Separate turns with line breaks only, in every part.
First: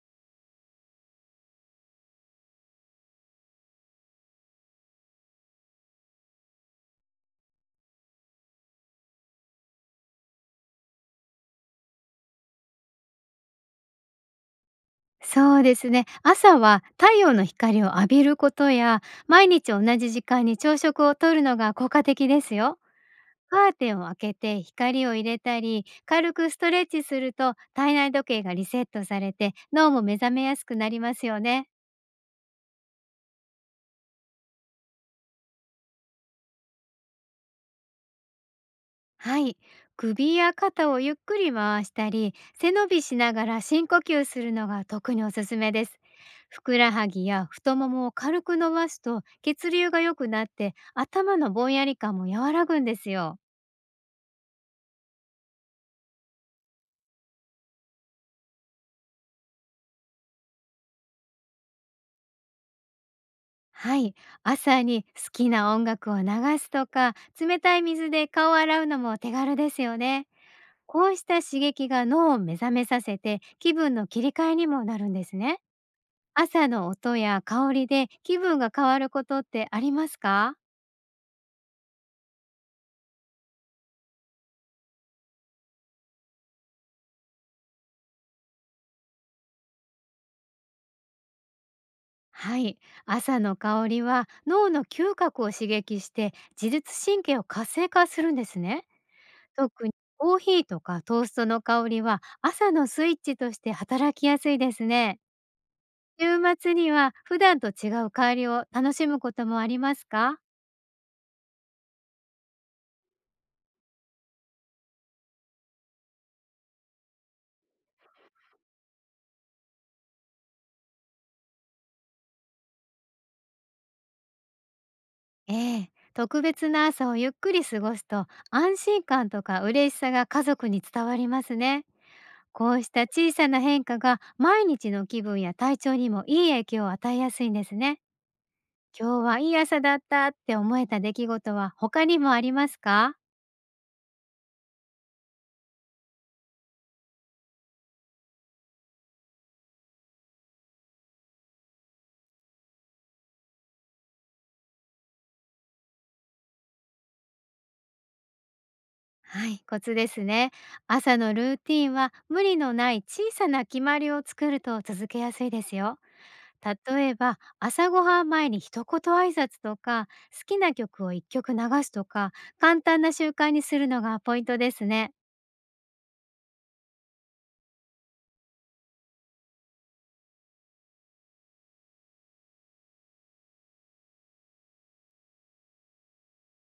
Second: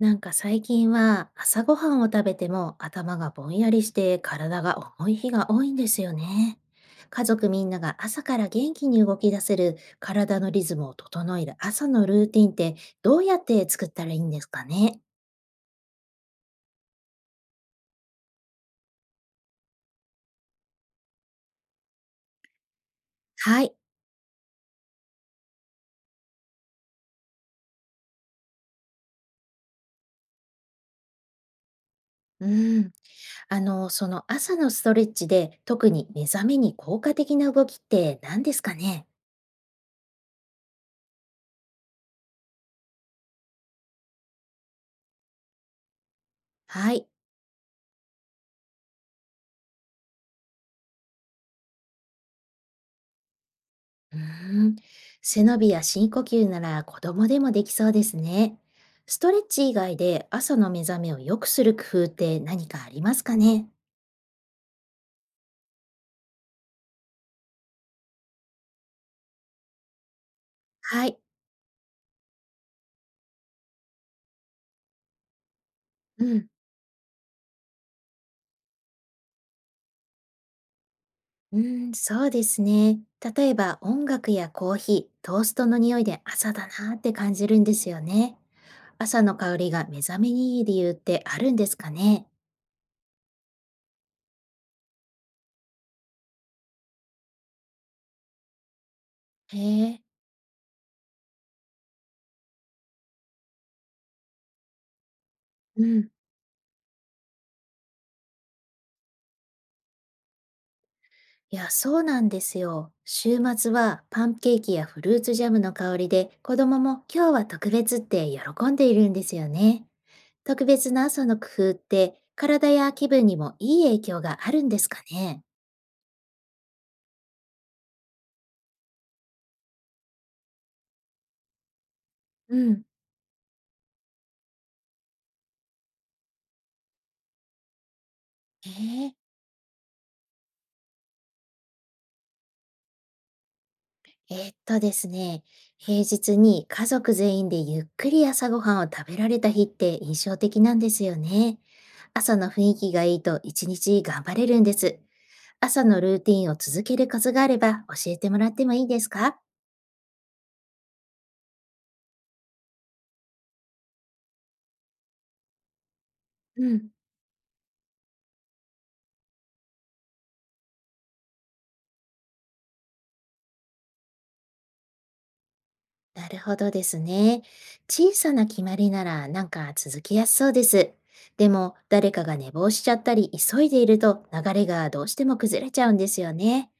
なんか最近は朝ごはんを食べても頭がぼんやりして体が重い日が多いんですよね。家族みんなが朝から元気に動き出せる体のリズムを整える朝のルーティンってどうやって作ったらいいんですかね？
そうですね。朝は太陽の光を浴びることや、毎日同じ時間に朝食をとるのが効果的ですよ。
は
カー
い。
テンを開けて光を入れたり、軽くストレッチすると体内時計がリセットされて脳も目覚めやすくなりますよね。
うん。あの、その朝のストレッチで特に目覚めに効果的な動きって何ですかね？
はい。首や肩をゆっくり回したり、背伸びしながら深呼吸するのが特におすすめです。ふくら
は
は
い。
ぎや太ももを軽く伸ばすと血流が良くなって頭のぼんやり感も和らぐんですよ。
うーん、背伸びや深呼吸なら子供でもできそうですね。ストレッチ以外で朝の目覚めを良くする工夫って何かありますかね？
はい。朝に好きな音楽を流すとか、冷たい水で顔を洗うのも手軽ですよね。
は
こう
い。
した刺激が脳を目覚めさせて気分の切り替えにもなるんですね。
うん。
朝の音や香りで気分が変わることってありますか？
うーん、そうですね。例えば音楽やコーヒー、トーストの匂いで朝だなって感じるんですよね。朝の香りが目覚めにいい理由ってあるんですかね？
はい。朝の香りは脳の嗅覚を刺激して自律神経を活性化するんですね。
へ
特に
え。
コーヒーとかトーストの香りは朝のスイッチとして働きやすいですね。
うん、
週末には普段と違う香りを楽しむこともありますか？
いや、そうなんですよ。週末はパンケーキやフルーツジャムの香りで子供も今日は特別って喜んでいるんですよね。特別な朝の工夫って体や気分にもいい影響があるんですかね？
ええ。特別な朝をゆっくり過ごすと安心感とか嬉しさが家族に伝わりますね。
う
こう
ん。
した小さな変化が毎日の気分や体調にもいい影響を与えやすいんですね。
ええ、
今日はいい朝だったって思えた出来事は他にもありますか？
ですね、平日に家族全員でゆっくり朝ごはんを食べられた日って印象的なんですよね。朝の雰囲気がいいと一日頑張れるんです。朝のルーティンを続けるコツがあれば教えてもらってもいいですか？
はい、コツですね。朝のルーティンは無理のない小さな決まりを作ると続けやすいですよ。
うん。
例えば朝ごはん前に一言挨拶とか、好きな曲を一曲流すとか、簡単な習慣にするのがポイントですね。
なるほどですね。小さな決まりならなんか続きやすそうです。でも誰かが寝坊しちゃったり急いでいると流れがどうしても崩れちゃうんですよね。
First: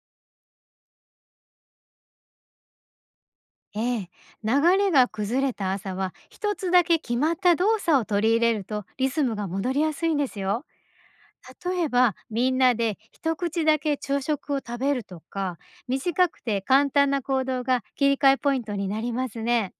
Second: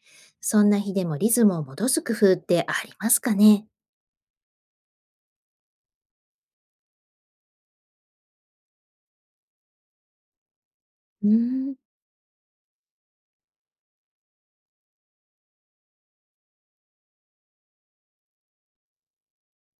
そんな日でもリズムを戻す工夫ってありますかね？
ええ、流れが崩れた朝は一つだけ決まった動作を取り入れるとリズムが戻りやすいんですよ。
うーん。
例えばみんなで一口だけ朝食を食べるとか、短くて簡単な行動が切り替えポイントになりますね。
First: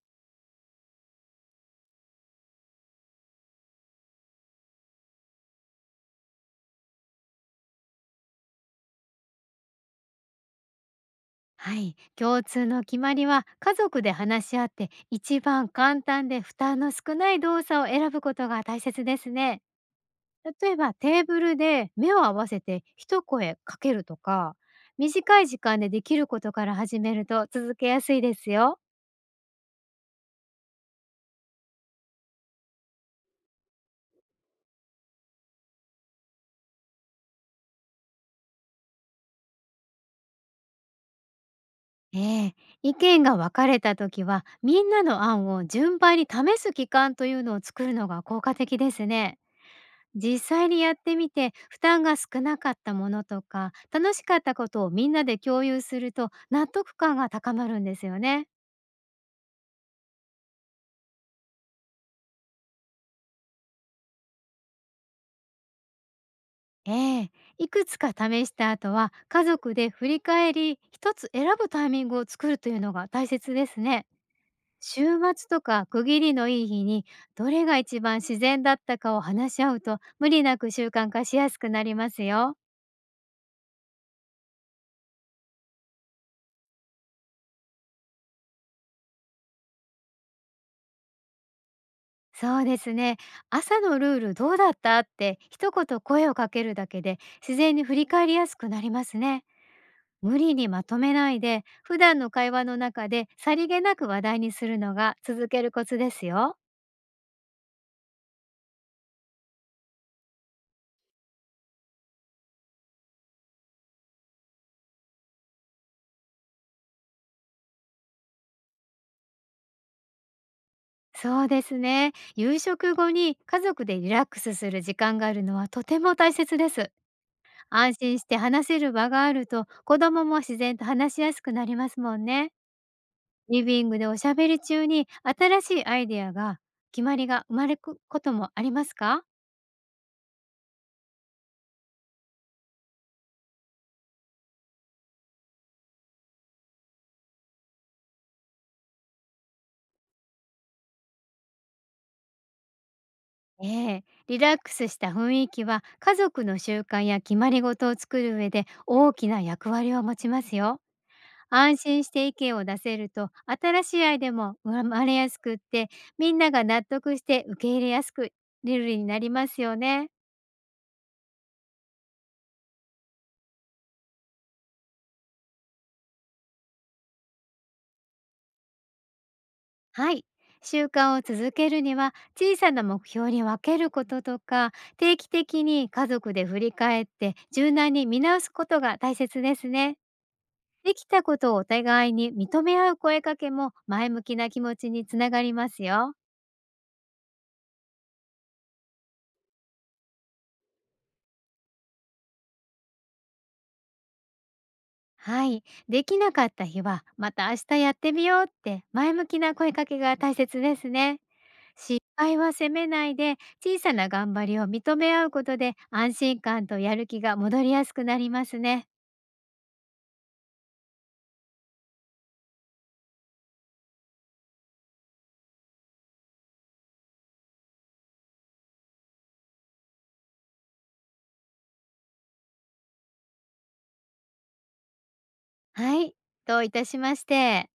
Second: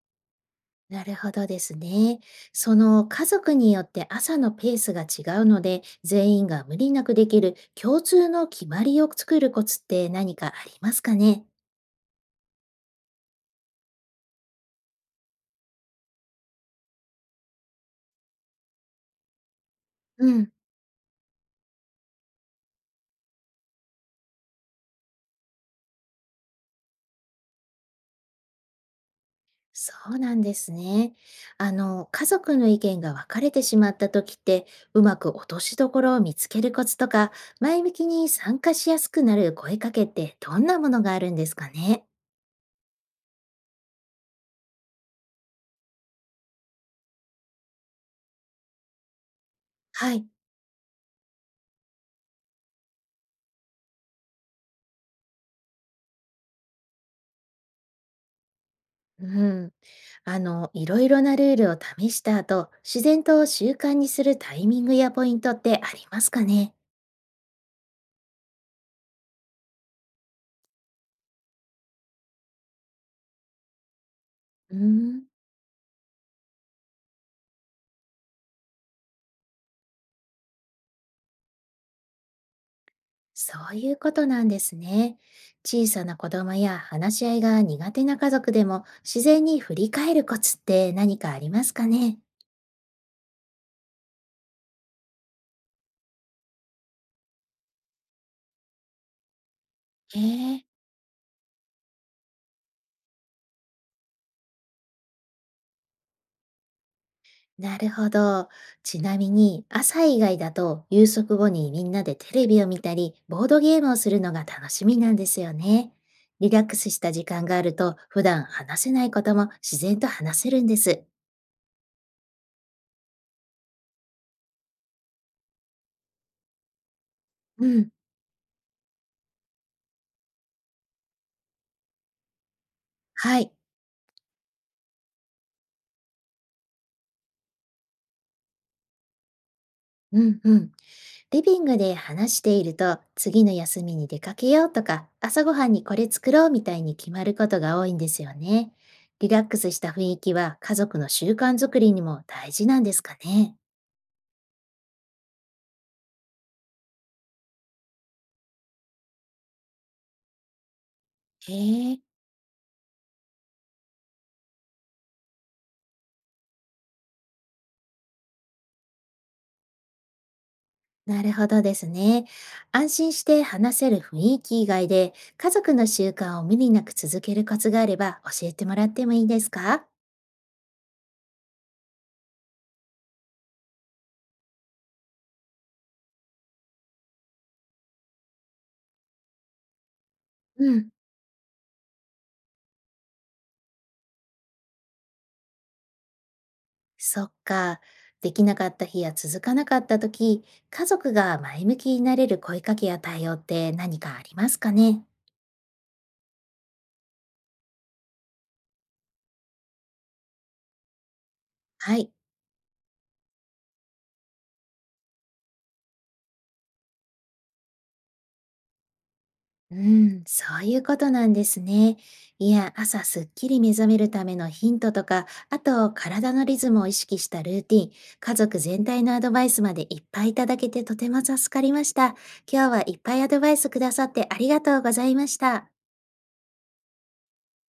なるほどですね。その家族によって朝のペースが違うので、全員が無理なくできる共通の決まりを作るコツって何かありますかね？
はい、共通の決まりは家族で話し合って一番簡単で負担の少ない動作を選ぶことが大切ですね。
うん。
例えばテーブルで目を合わせて一声かけるとか、短い時間でできることから始めると続けやすいですよ。
そうなんですね。あの、家族の意見が分かれてしまった時って、うまく落としどころを見つけるコツとか、前向きに参加しやすくなる声かけってどんなものがあるんですかね？
ええ、意見が分かれた時はみんなの案を順番に試す期間というのを作るのが効果的ですね。
はい。
実際にやってみて負担が少なかったものとか楽しかったことをみんなで共有すると納得感が高まるんですよね。
うん。あの、いろいろなルールを試した後、自然と習慣にするタイミングやポイントってありますかね？
ええ、いくつか試した後は家族で振り返り一つ選ぶタイミングを作るというのが大切ですね。
うー
週
ん、
末とか区切りのいい日に、どれが一番自然だったかを話し合うと無理なく習慣化しやすくなりますよ。
そういうことなんですね。小さな子供や話し合いが苦手な家族でも自然に振り返るコツって何かありますかね？
そうですね。朝のルールどうだったって一言声をかけるだけで自然に振り返りやすくなりますね。
へ
無理
え。
にまとめないで普段の会話の中でさりげなく話題にするのが続けるコツですよ。
なるほど。ちなみに、朝以外だと夕食後にみんなでテレビを見たり、ボードゲームをするのが楽しみなんですよね。リラックスした時間があると、普段話せないことも自然と話せるんです。
そうですね。夕食後に家族でリラックスする時間があるのはとても大切です。
うん。
安心して話せる場があると子供も自然と話しやすくなりますもんね。
はい。
リビングでおしゃべり中に新しいアイデアが、決まりが生まれることもありますか？
うんうん。リビングで話していると、次の休みに出かけようとか、朝ごはんにこれ作ろうみたいに決まることが多いんですよね。リラックスした雰囲気は家族の習慣づくりにも大事なんですかね。
ええ、リラックスした雰囲気は家族の習慣や決まり事を作る上で大きな役割を持ちますよ。
へ
安
え。
心して意見を出せると、新しいアイデアも生まれやすくって、みんなが納得して受け入れやすくルールになりますよね。
なるほどですね。安心して話せる雰囲気以外で、家族の習慣を無理なく続けるコツがあれば教えてもらってもいいですか？
はい。習慣を続けるには、小さな目標に分けることとか、定期的に家族で振り返って、柔軟に見直すことが大切ですね。
うん、
できたことをお互いに認め合う声かけも前向きな気持ちにつながりますよ。
そっか。できなかった日や続かなかった時、家族が前向きになれる声かけや対応って何かありますかね？
はい。できなかった日は、また明日やってみようって前向きな声かけが大切ですね。
は
失
い。
敗は責めないで、小さな頑張りを認め合うことで、安心感とやる気が戻りやすくなりますね。
うん、そういうことなんですね。いや、朝すっきり目覚めるためのヒントとか、あと体のリズムを意識したルーティン、家族全体のアドバイスまでいっぱいいただけてとても助かりました。今日はいっぱいアドバイスくださってありがとうございました。
はい。どういたしまして。